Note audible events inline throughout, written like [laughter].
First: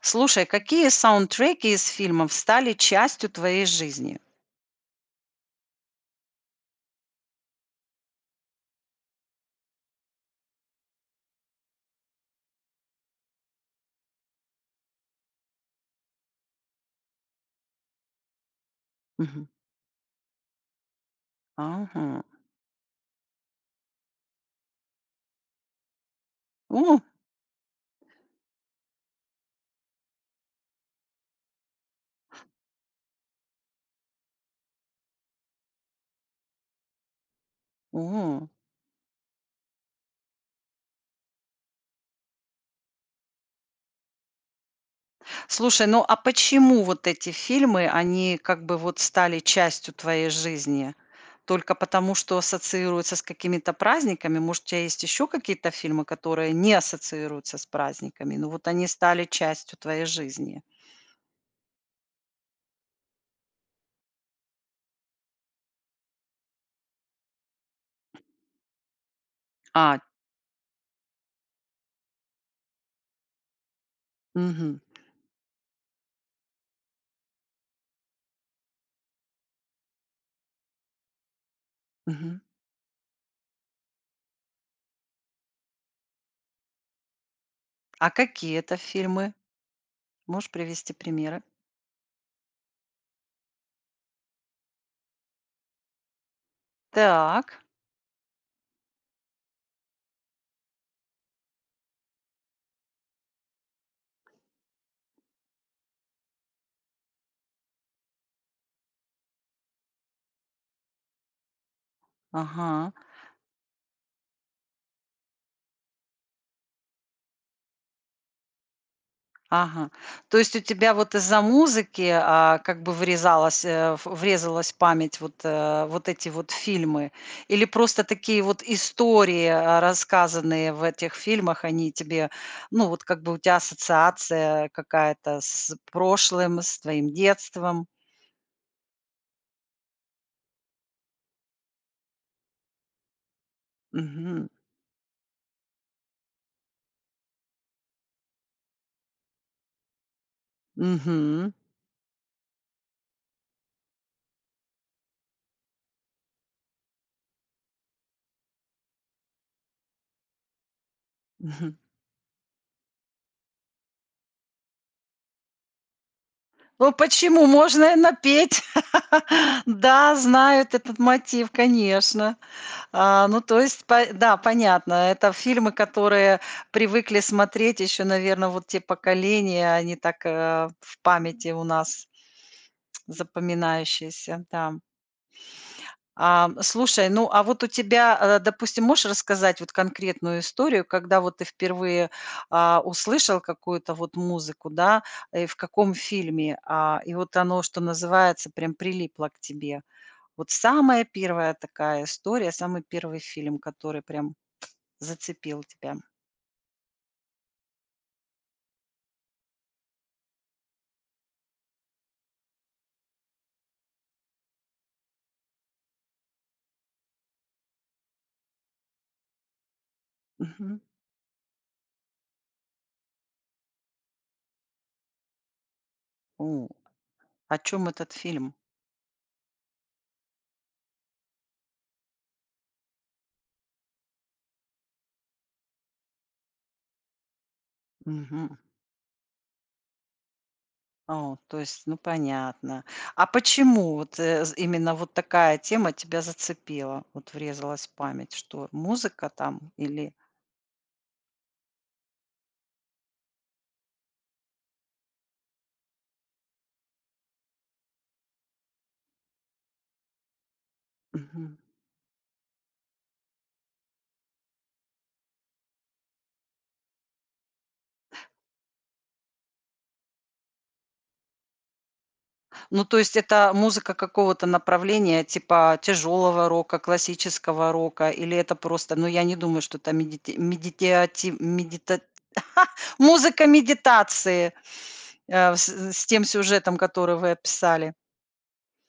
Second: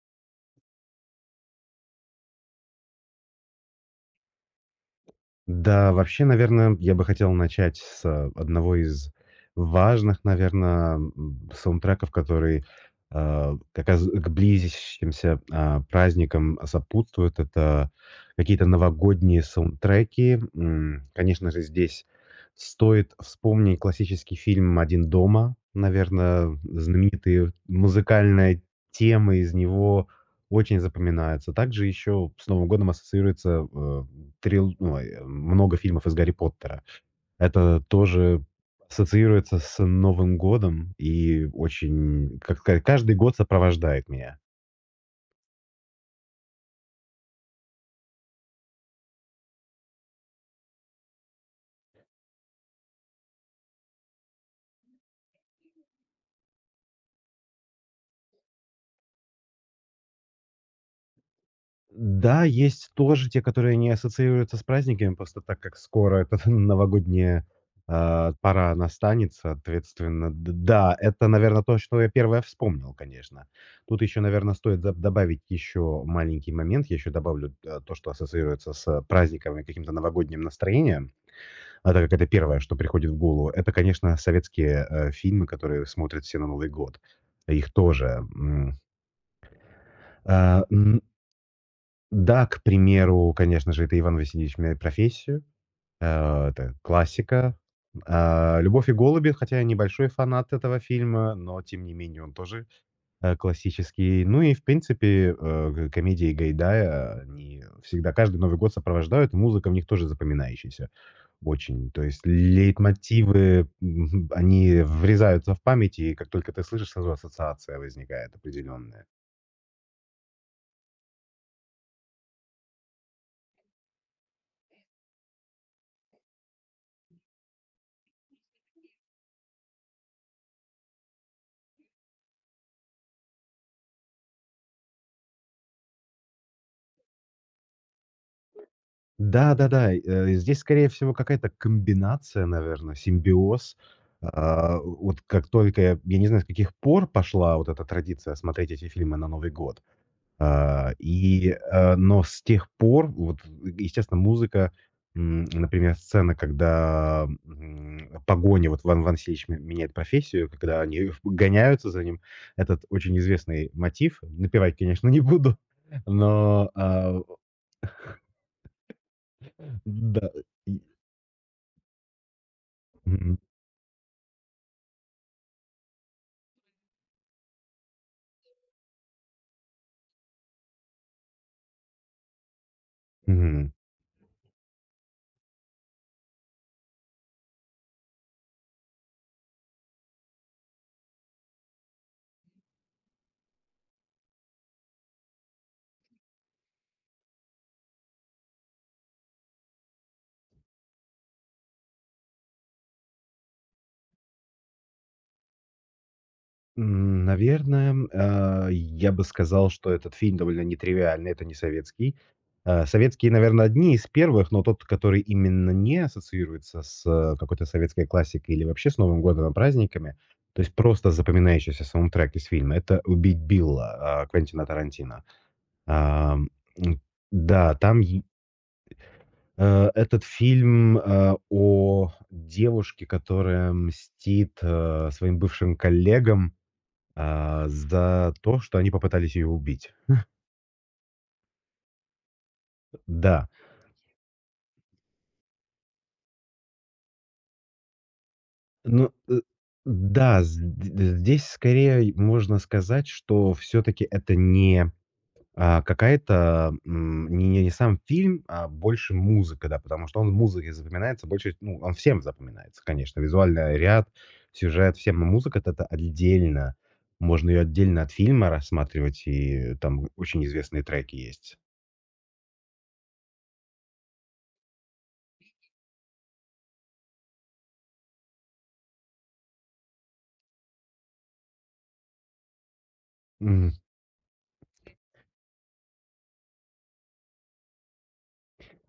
Слушай, какие саундтреки из фильмов стали частью твоей жизни? Да, вообще, наверное, я бы хотел начать с одного из важных, наверное, саундтреков, который, как раз к близящимся, праздникам сопутствует. Это какие-то новогодние Мгм. саундтреки. Конечно же, здесь Ага. стоит вспомнить классический фильм "Один дома". Наверное, О, знаменитые музыкальные темы из него очень запоминаются. Также еще с Новым годом ассоциируется, много фильмов из Гарри Поттера. Это тоже о. ассоциируется с Новым годом и очень, как сказать, каждый год сопровождает меня. Слушай, ну а почему вот эти фильмы, они как бы вот стали частью твоей жизни? Только потому, что ассоциируются с какими-то праздниками? Может, у тебя есть еще какие-то фильмы, которые не ассоциируются с праздниками, но вот они стали частью твоей жизни? Да, есть тоже те, которые не ассоциируются с праздниками, просто так как скоро эта [laughs] новогодняя, пора настанет, А, соответственно. Д да, это, наверное, то, что я первое вспомнил, конечно. Тут еще, наверное, мгм, стоит добавить еще маленький момент. Я еще добавлю, то, что ассоциируется с праздниками каким-то новогодним настроением. А так как это мгм. первое, что приходит в голову, это, конечно, советские, фильмы, которые смотрят все на Новый год. Их тоже, А какие это м, фильмы? Можешь а, привести н примеры? да, к примеру, конечно же, это Иван Васильевич меняет профессию. Это классика. Так, "Любовь и голуби", хотя я небольшой фанат этого фильма, но тем не менее он тоже, классический. Ну и в принципе, к комедии Гайдая, они всегда каждый Новый год сопровождают, и музыка в них тоже запоминающаяся. Очень. То есть ага. лейтмотивы, они врезаются в память, и как только ты слышишь, сразу ассоциация возникает определенная. Ага. То есть у тебя вот из-за музыки, как бы врезалась, в врезалась память вот, вот эти вот фильмы? Или просто такие вот истории, рассказанные в этих фильмах, они тебе, ну, вот как бы у тебя ассоциация какая-то с прошлым, с твоим детством? Да-да-да, здесь, скорее всего, какая-то комбинация, наверное, симбиоз. Мгм. Вот как только, я не знаю, с каких пор пошла вот эта традиция смотреть эти фильмы на Новый год. Мгм. Но с тех пор, вот, естественно, музыка, например, сцена, когда, погоня, вот Ван Сеич ме меняет профессию, когда они [laughs] Мгм. гоняются за ним, этот очень известный мотив. Напевать, конечно, не буду, но, Ну, почему? Можно и напеть. [laughs] Да, да, и знают этот мотив, конечно. А, мгм, ну, то есть, по да, понятно. Это фильмы, которые привыкли смотреть еще, наверное, вот те поколения, они так, в памяти у нас [tsk] мгм. запоминающиеся, да. А, слушай, ну, а вот у тебя, допустим, можешь рассказать вот конкретную историю, когда вот ты впервые, услышал какую-то вот музыку, да, и в каком фильме, и вот оно, что называется, прям прилипло к тебе? Вот самая первая такая история, самый первый фильм, который прям зацепил тебя. Наверное, я бы сказал, что этот фильм довольно нетривиальный, это не советский. Советские, наверное, одни из первых, но тот, который именно не ассоциируется с, какой-то советской классикой или вообще с Новым годом и праздниками, то есть Мгм. просто запоминающийся саундтрек из фильма — это "Убить Билла", Квентина Тарантино. Ам, У, м, о да, чем этот фильм? Этот фильм, о девушке, которая мстит, своим бывшим коллегам, за Мгм. то, что они попытались ее убить. О, то есть, ну, понятно. А Да, почему вот, э, з именно вот такая тема тебя зацепила? Вот врезалась в память, что ну, музыка там или. да, з д здесь скорее можно сказать, что все таки это не, какая-то, не сам фильм, а больше музыка, да, потому что он в музыке запоминается больше, Мгм. ну, он всем запоминается, конечно, визуальный ряд, сюжет, всем. Но музыка — это отдельно, можно ее отдельно от фильма рассматривать, и там очень известные треки есть. Ну, то есть это музыка какого-то направления, типа тяжелого рока, классического рока, или это просто, ну, я не думаю, что это медити медитиати медита [laughs] музыка Мгм. медитации, э, с с тем сюжетом, который вы описали.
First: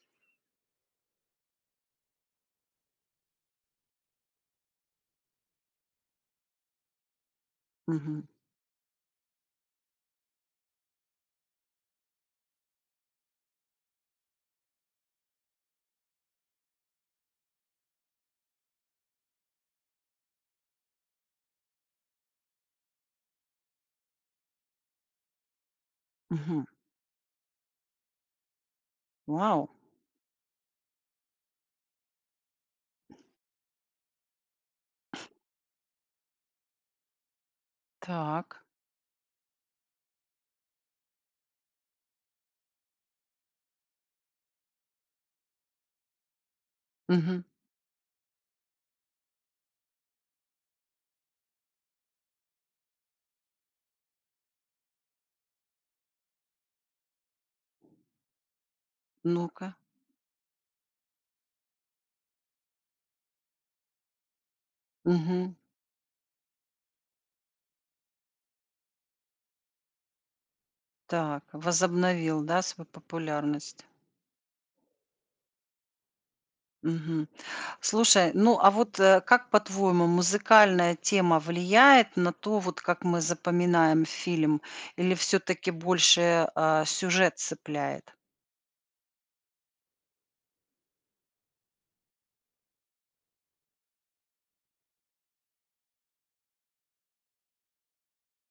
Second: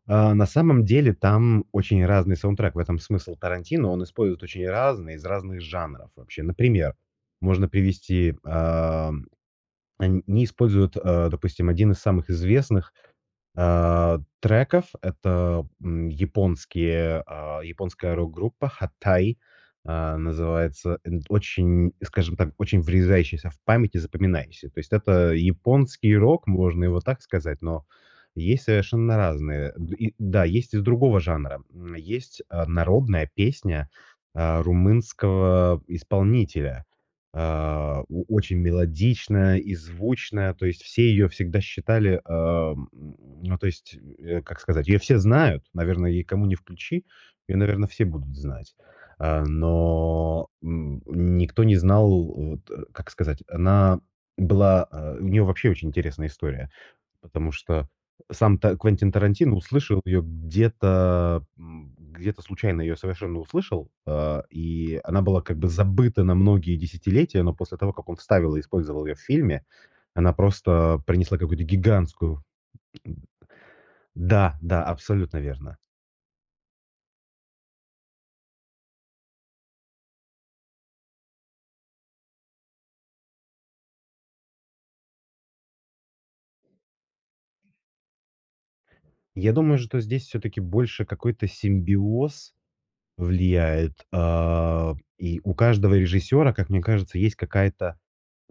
На самом деле там очень разный саундтрек. В этом смысл Тарантино. Он использует очень разные, из разных жанров вообще. Например, можно Мгм. привести, они используют, допустим, один из самых известных, треков. Это, японская рок-группа "Hatay", называется. Н Очень, скажем так, очень врезающийся в память и запоминающийся. То есть это японский рок, Мгм. можно его так сказать, но есть совершенно Вау! разные. Д и Да, есть из другого жанра. Есть, народная песня, румынского исполнителя, о очень Так. мелодичная и звучная. То есть все ее всегда считали, ну, то есть, как сказать, ее все знают. Наверное, ей кому не включи, Мгм. ее, наверное, все будут знать. Но, никто не знал, вот, как сказать, она была, у нее вообще очень интересная история. Потому что сам Та Квентин Тарантино Ну-ка. услышал ее где-то, где-то случайно ее совершенно услышал, и она была Мгм. как бы забыта на многие десятилетия, но после того, как он вставил и использовал ее в фильме, она просто принесла Так, какую-то гигантскую. возобновил, да, свою популярность? Да, да, абсолютно верно. Мгм. Слушай, ну, а вот, как, по-твоему, музыкальная тема влияет на то, вот как мы запоминаем фильм, или все таки больше, сюжет цепляет? Я думаю, что здесь все таки больше какой-то симбиоз влияет, и у каждого режиссера, как мне кажется, есть какая-то,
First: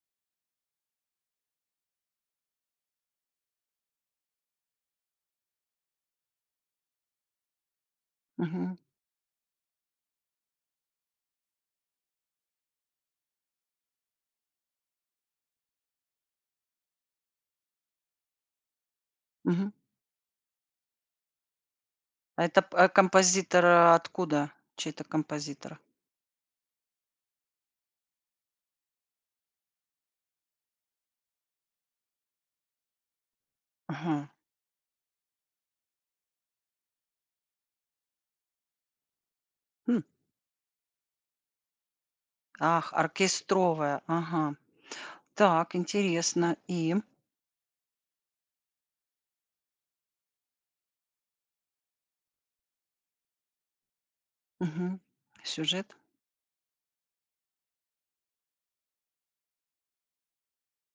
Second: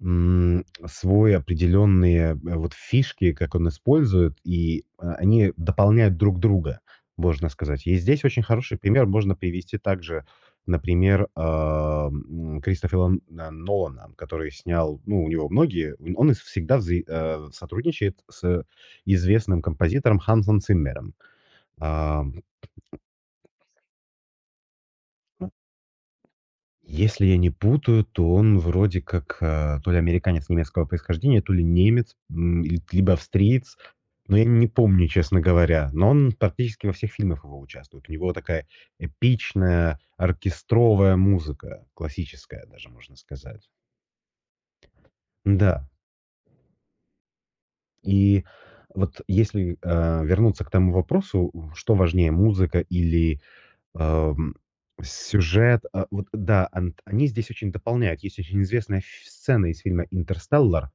свой определенные, вот фишки, как он использует, они дополняют друг друга, можно сказать. И здесь очень Мгм. хороший пример можно привести также, например, Кристофера Нолана, который снял, ну, у него многие, он и всегда сотрудничает с известным Мгм. композитором Хансом Циммером. А это п а композитор, откуда? Чей-то композитор? Если я не путаю, то он вроде как, то ли американец немецкого происхождения, то ли немец, и либо австриец, Ага. но я не помню, честно говоря. Но он практически во всех фильмах его участвует. У него такая Хм. эпичная оркестровая музыка, классическая Ах, даже, можно сказать. оркестровая. Ага. Так, Да, интересно. И? и вот если, вернуться к тому вопросу, что важнее, музыка или Ам, Мгм. сюжет, Сюжет? Вот да, ан они здесь очень дополняют. Есть очень известная ф сцена из фильма "Интерстеллар".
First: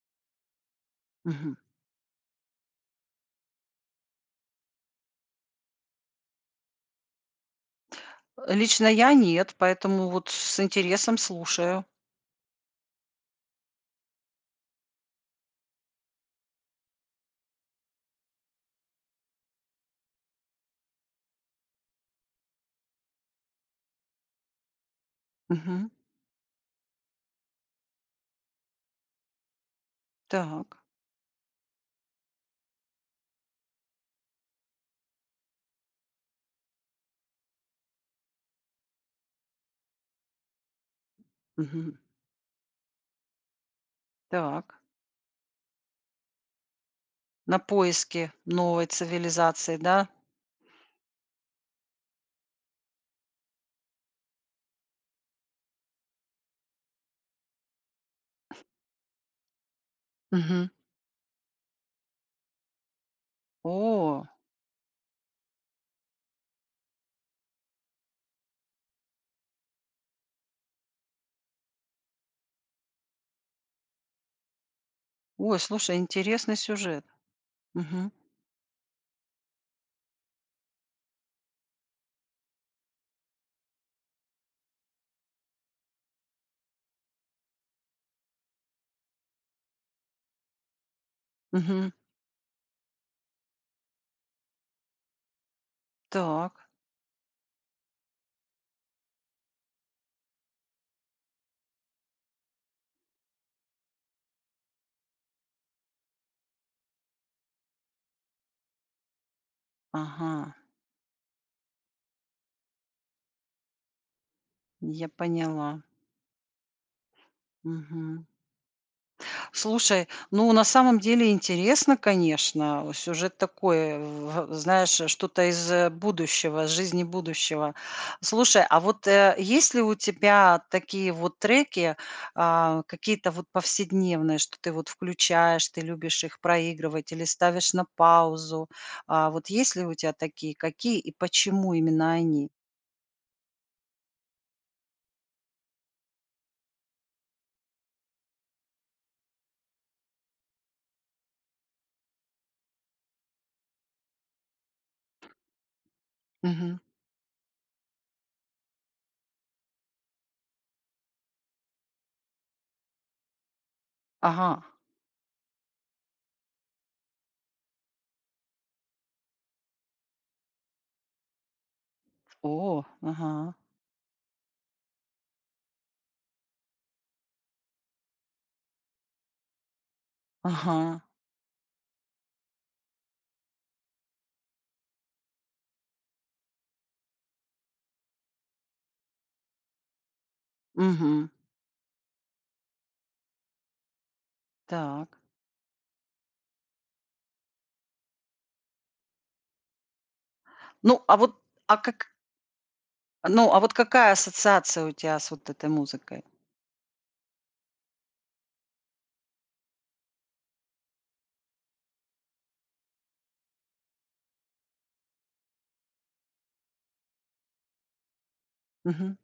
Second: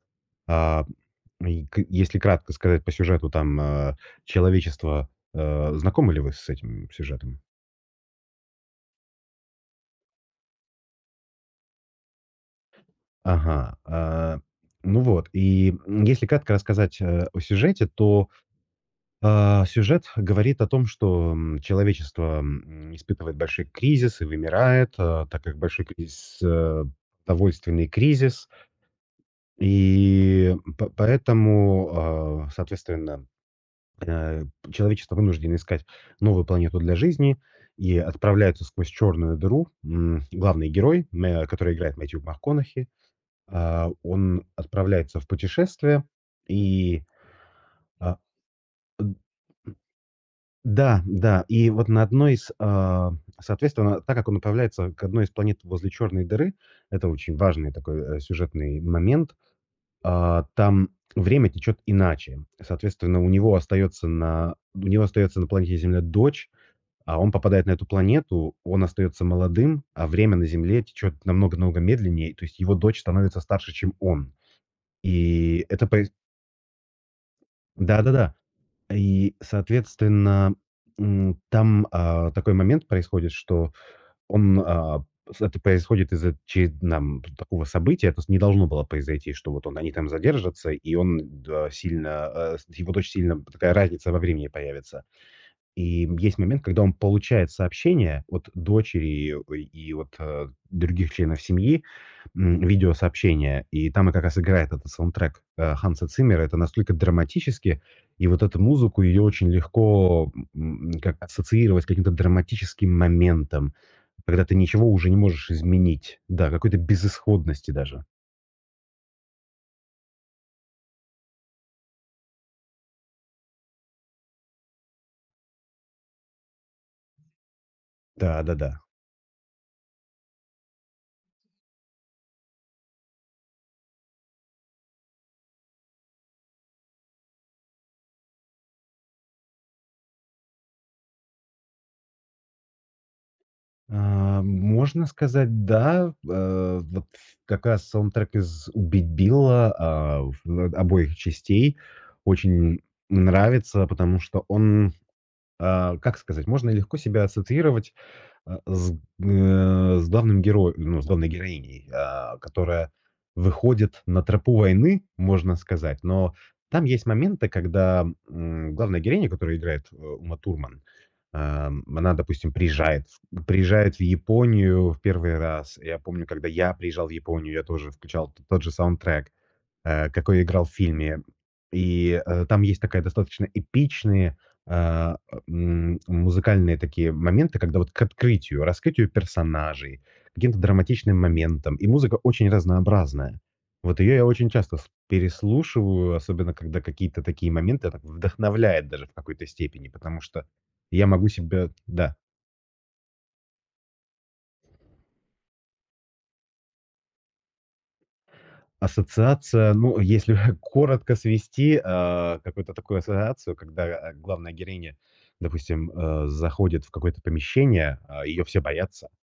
А, Мгм. и к Если кратко сказать по сюжету, там, человечество. Знакомы ли вы с этим сюжетом? Лично я нет, поэтому вот с интересом слушаю. Ага, ну вот, если кратко рассказать, о сюжете, то, сюжет говорит о том, что, человечество, испытывает большой кризис и вымирает, так как большой Мгм. кризис, продовольственный кризис. И Так. по поэтому, соответственно, э, человечество вынуждено искать новую планету для жизни и отправляются сквозь черную дыру. Главный герой, мэ который играет Мгм. Мэтью МакКонахи, он Так. отправляется в путешествие. И, На а, поиске новой д цивилизации, да? да, да, и вот на одной из, соответственно, так как он отправляется к одной из планет возле черной дыры, это очень важный такой, сюжетный момент, Мгм. там время течет иначе. Соответственно, О, у него остается на планете Земля дочь, а он попадает на эту планету, он остается молодым, а время на Земле течет намного-намного медленнее, то есть его дочь становится старше, чем он. ой, И это слушай, проис интересный сюжет. Мгм. Да-да-да. И, соответственно, там, такой момент происходит, что он, с это происходит из-за че нам такого события. Это с не должно было произойти, что вот он они там задержатся, и он, да, Мгм. сильно, а, с его дочь сильно такая разница во времени появится. И есть момент, Так. когда он получает сообщение от дочери и от, других членов семьи, видеосообщение, и там и как раз играет этот саундтрек, Ханса Циммера. Это настолько драматически, и вот эту музыку, ее очень легко, Ага, как ассоциировать с каким-то драматическим моментом, когда ты ничего я уже не можешь поняла. изменить. Да, какой-то безысходности даже. Мгм. Слушай, ну, на самом деле интересно, конечно. Вот сюжет такой, в знаешь, что-то из, будущего, из жизни будущего. Слушай, Да-да-да. а вот, есть ли у тебя такие вот треки, какие-то вот повседневные, что ты вот включаешь, ты любишь их проигрывать или ставишь на паузу? А, вот есть ли у тебя такие? Какие и почему именно они? Можно сказать, да. Вот как раз саундтрек из "Убить Билла", обоих частей очень нравится, потому что он. Как сказать, можно Мгм. легко себя ассоциировать, с главным героем, ну, с главной героиней, которая выходит на тропу Ага. войны, можно сказать. Но там есть моменты, когда, главная героиня, которая играет, Ума Турман, она, допустим, О, приезжает ага, в приезжает в Японию в первый раз. Я помню, когда я приезжал в Японию, я тоже включал т тот же саундтрек, какой играл в ага. фильме. И, там есть такая достаточно эпичные, э, музыкальные такие моменты, когда вот к открытию, раскрытию персонажей, каким-то драматичным Угу, моментам. И музыка очень разнообразная. Вот ее я очень часто так. переслушиваю, особенно когда какие-то такие моменты она вдохновляет даже в какой-то степени, потому что Ну, я а могу вот, себя, а как да, Ну, а вот какая ассоциация у тебя с вот этой музыкой? ассоциация, ну, если [laughs] коротко свести, какую-то такую ассоциацию, когда, главная героиня, допустим, заходит в какое-то помещение, ее все боятся. Мгм.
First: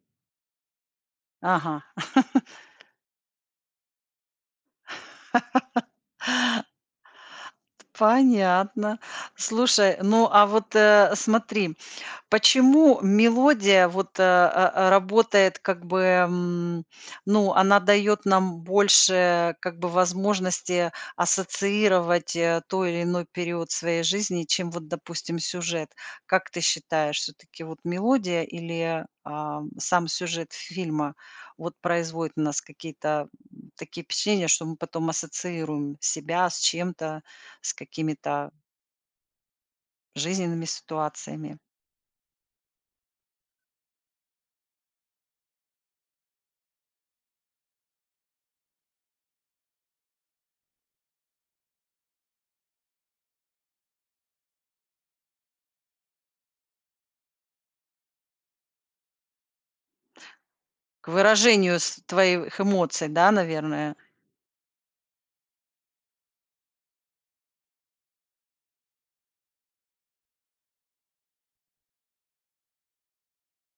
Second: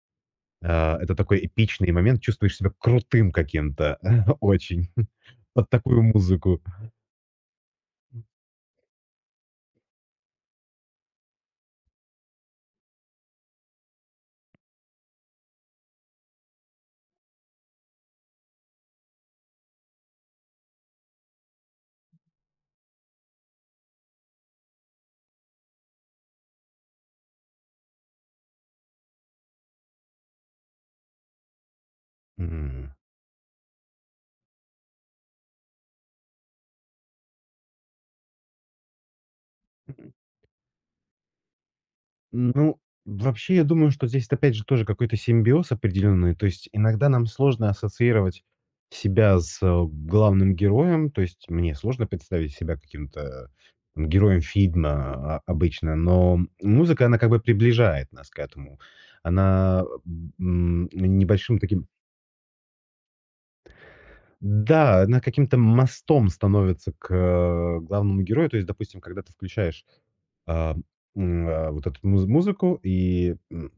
Это такой Ага, эпичный момент, чувствуешь себя крутым каким-то, [laughs] очень, [laughs] под такую музыку. [laughs] понятно. Слушай, ну, а вот, смотри, почему мелодия вот, работает как бы, ну, она дает нам больше как бы возможности ассоциировать, той или иной период своей жизни, чем вот, допустим, сюжет? Как ты считаешь, все таки вот мелодия или, сам сюжет фильма вот производит на нас М, какие-то, такие впечатления, что мы потом ассоциируем себя с чем-то, с какими-то жизненными ситуациями? ну, вообще, я думаю, что здесь, опять же, тоже какой-то симбиоз определенный. То есть иногда нам сложно ассоциировать себя с, главным героем. То есть мне сложно представить себя каким-то там героем фильма, обычно, но музыка, она как бы приближает нас к этому. Она, К небольшим выражению таким. с твоих эмоций, да, наверное? Да, она каким-то мостом становится к, главному герою. То есть, допустим, когда ты включаешь, а, вот эту музыку, и,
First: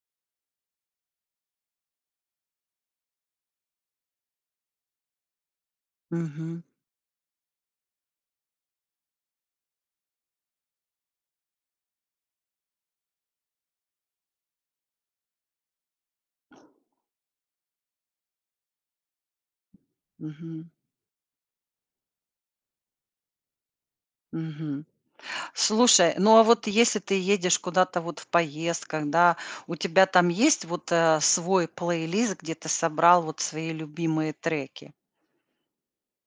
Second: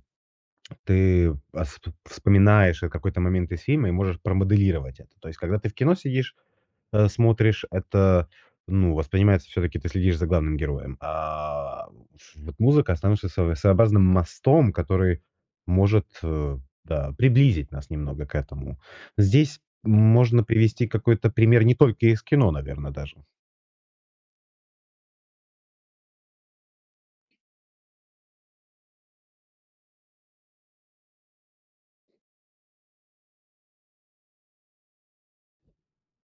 ты ас вспоминаешь, какой-то момент из фильма и можешь промоделировать это. То есть, когда ты в кино сидишь, Мгм, смотришь, это, ну, воспринимается все таки ты следишь за главным героем. А вот музыка становится своего своеобразным мостом, который может, да, приблизить нас немного к этому. Здесь можно мгм, привести какой-то пример не только из кино, наверное, даже. мгм. Слушай, ну а вот если ты едешь куда-то вот в поездках, да, у тебя там есть вот, свой плейлист, где ты собрал вот свои любимые треки?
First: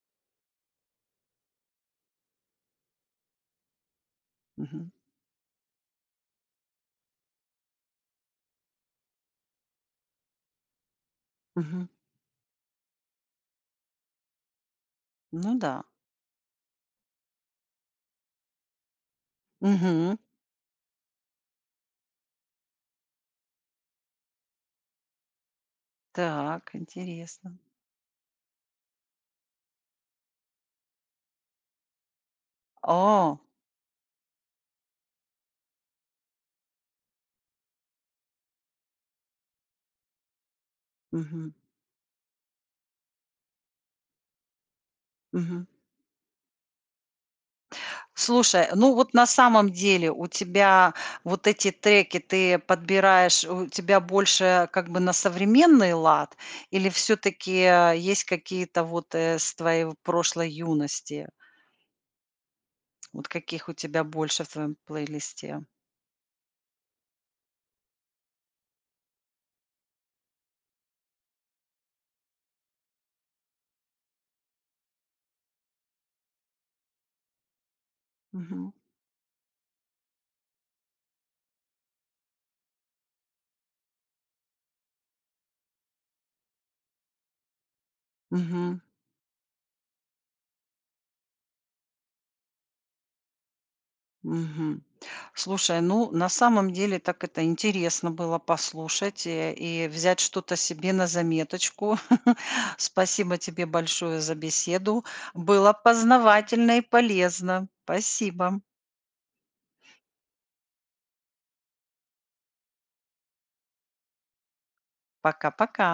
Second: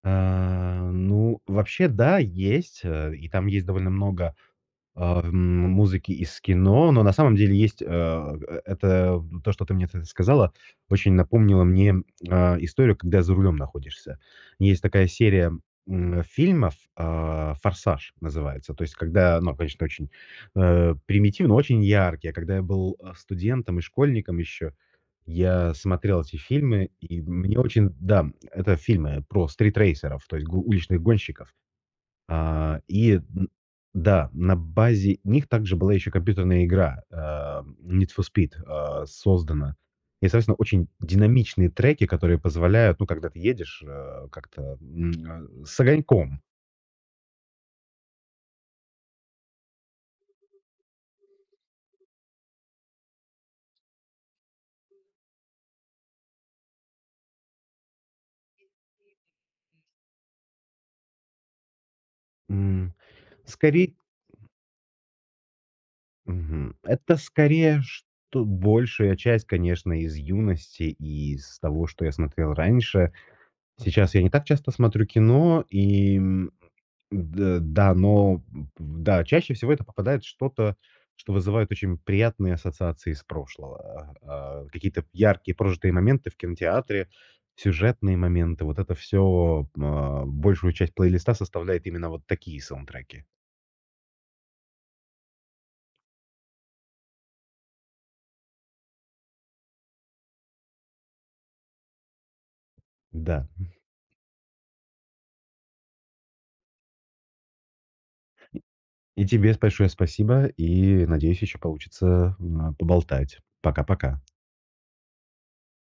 Ну, вообще, да, есть, и там есть довольно много, Мгм, музыки из кино, но на самом деле есть, это то, что ты мне т сказала, очень напомнило мгм. мне, историю, когда за рулем находишься. Есть такая серия, Ну да. Фильмов, "Форсаж" называется. То есть когда, ну, конечно, очень, Мгм. Примитивно, очень яркие. Когда я был, студентом и школьником еще, я смотрел эти Так, фильмы, и интересно. мне очень да, это фильмы про стритрейсеров, то есть гу уличных гонщиков. А, и, О, да, на базе них также была еще компьютерная игра, Need for Speed, создана. И, соответственно, очень мгм, динамичные треки, которые позволяют, ну, когда ты едешь, как-то, мгм. С огоньком. Слушай, ну вот на самом деле у тебя вот эти треки ты подбираешь, у тебя больше как бы на современный лад или все-таки есть какие-то вот с твоей прошлой юности? М, Вот каких у Скорей тебя больше в твоем плейлисте? мгм. Это скорее, что большая часть, конечно, из юности и из того, что я смотрел раньше. Сейчас я не так часто смотрю кино, и, м, д да, но, Мгм. да, чаще всего это попадает что-то, что вызывает очень приятные ассоциации из прошлого. Какие-то яркие прожитые моменты в кинотеатре, сюжетные моменты. Вот Мгм. это все большую часть плейлиста составляет именно вот такие саундтреки. Мгм. Слушай, ну, на самом деле так это интересно было послушать, и взять что-то себе на заметочку. [laughs] Спасибо Да. тебе большое за беседу. Было познавательно и полезно. Спасибо. И тебе большое спасибо, и, надеюсь, еще получится, поболтать. Пока-пока. Пока-пока.